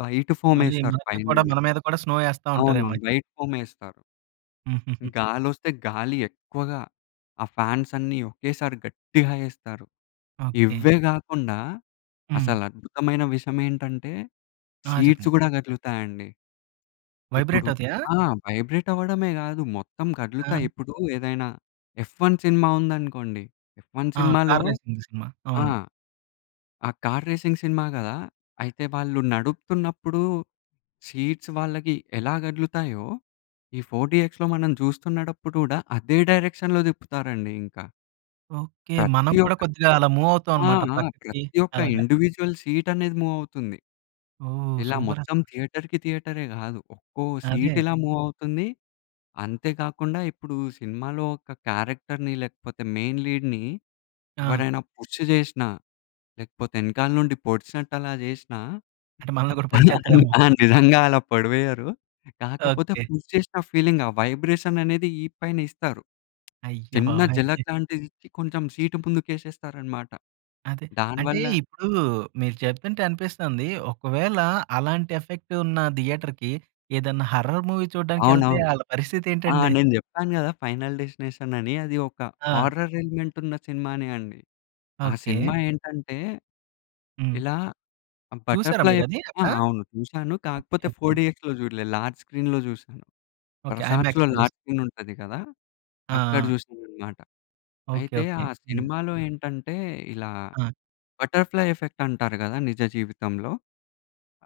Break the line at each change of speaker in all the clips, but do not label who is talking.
White
మళ్ళీ
ఫోమేస్తారు
మనకి కూడా
పైననే.
మన మీద కూడా స్నో ఏస్తా
అవునవును
ఉంటారేమయితే.
వైట్ ఫోమేస్తారు.
హుహుహు.
గాలోస్తే గాలి ఎక్కువగా, ఆ ఫాన్స్ అన్నీ ఒకేసారి గట్టిగా ఏస్తారు.
ఓకే.
ఇవ్వే కాకుండా
హ్మ్.
అసలు అద్భుతమైన విషయమేంటంటే,
ఆ!
సీట్స్
చెప్పండి.
గూడా కదులుతాయండి. ఇప్పుడు
వైబ్రేట్ అవుతాయా?
ఆ! వైబ్రేట్ అవ్వడమే గాదు, మొత్తం
ఆ!
కదులుతాయి. ఇప్పుడు ఏదైనా 'ఎఫ్ 1' సినిమా ఉందనుకోండి, 'ఎఫ్ 1'
ఆ!
సినిమాలో
కార్ రేసింగ్‌‌ది సినిమా.
ఆ!
అవును.
ఆ కార్ రేసింగ్ సినిమా కదా! అయితే వాళ్ళు నడుపుతున్నప్పుడు సీట్స్ వాళ్ళకి ఎలా కదులుతాయో, ఈ ఫోర్ డీఎక్స్‌‌లో మనం చూస్తున్నడప్పుడు కూడా అదే డైరెక్షన్‌లో తిప్పుతారండి ఇంకా.
ఓకే. మనం
ప్రతి
కూడా
ఒక్క
కొద్దిగా అలా మూవ్
ఆ!
అవుతామన్నమాట
ఆ!
పక్కకి
ప్రతి ఒక్క
అలాగా.
ఇండివిడ్యువల్ సీట్ అనేది మూవ్ అవుతుంది.
ఓహ్!
ఇలా
సూపర్
మొత్తం
అసలా.
థియేటర్‌కి, థియేటరే గాదు ఒక్కో సీట్
అదే.
ఇలా మూవ్ అవుతుంది. అంతే కాకుండా, ఇప్పుడు సినిమాలో ఒక క్యారెక్టర్‌ని, లేకపోతే మెయిన్ లీడ్‌ని
ఆ!
ఎవరైనా పుష్ జేసినా, లేకపోతే ఎనకాల నుండి పొడిచినట్టు అలా జేసినా
అంటే మనల్ని కూడా
అలా
పొడిచేత్తారేమో!
ఆ నిజంగా అలా పొడివేయ్యరు కాకపోతే,
ఓకే.
పుష్ జేసిన ఫీలింగ్ ఆ వైబ్రేషననేది ఇ‌పైన ఇస్తారు.
అయ్యో
చిన్న
బాబోయ్!
జలక్ లాంటిదిచ్చి కొంచెం సీటు ముందుకేసేస్తారన్నమాట.
అదే. అంటే
దానివల్ల
ఇప్పుడు మీరు చెప్తుంటే అనిపిస్తుంది ఒకవేళ అలాంటి ఎఫెక్టున్న థియేటర్‌కి ఏదైనా హారర్ మూవీ చూడడానికెళ్తే
అవునవును.
ఆళ్ళ
ఆ!
పరిస్థితేంటండి?
నేను చెప్పాను గదా! 'ఫైనల్ డెస్టినేషన్' అని అది ఒక
ఆ!
హారర్ ఎలిమెంట్ ఉన్న సినిమానే అండి. ఆ
ఓకే.
సినిమా ఏంటంటే,
హ్మ్.
ఇలా
చూసారా
బటర్‌ఫ్లై
మీరది
ఎఫెక్ట్ ఆ!
అక్కడ.
అవును, చూసాను. కాకపోతే
ఓకే. ఓకే.
4డీఎక్స్‌లో చూడలేదు, లార్జ్ స్క్రీన్‌లో చూసాను.
ఓకే.
ప్రసాద్‌లో
ఐమాక్స్‌లో చూస్
లార్జ్ స్క్రీన్ ఉంటది గదా!
ఆ!
అక్కడ
ఆ!
చూసానన్నమాట.
ఓకే.
అయితే
ఓకే.
ఆ
హ్మ్.
సినిమాలో ఏంటంటే ఇలా
ఆ!
బటర్‌ఫ్లై ఎఫెక్ట్ అంటారు గదా! నిజ జీవితంలో.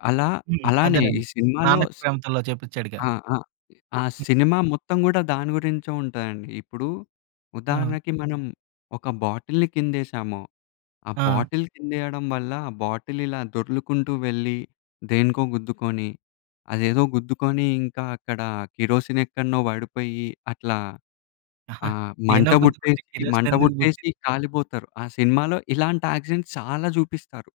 అలా
హ్మ్.
అలానే ఈ
అదేనండి,
సినిమాలో
'నాన్నకు
స్
ప్రేమతోలో' చేపించాడుగా.
ఆ! ఆ! ఆ సినిమా మొత్తం కూడా దాని గురించే ఉంటదండి. ఇప్పుడు
ఆ!
ఉదాహరణకి మనం ఒక బాటిల్ని కిందేసాము, ఆ
ఆ!
బాటిల్ కింద వేయడం వల్ల ఆ బాటిల్ ఇలా దొర్లుకుంటూ వెళ్ళి, దేనికో గుద్దుకొని, అదేదో గుద్దుకొని ఇంకా అక్కడ కిరోసిన్ ఎక్కడిన్నో పడిపోయి, అట్లా ఆహ్,
దేనో
మంట
గుద్దుకుంటే
వుట్టేసి,
కిరోసిన్
మంట
ఎందుకు పుట్టింది?
వుట్టేసి కాలిపోతారు. ఆ సినిమాలో ఇలాంటి యాక్సిడెంట్స్ చాలా జూపిస్తారు.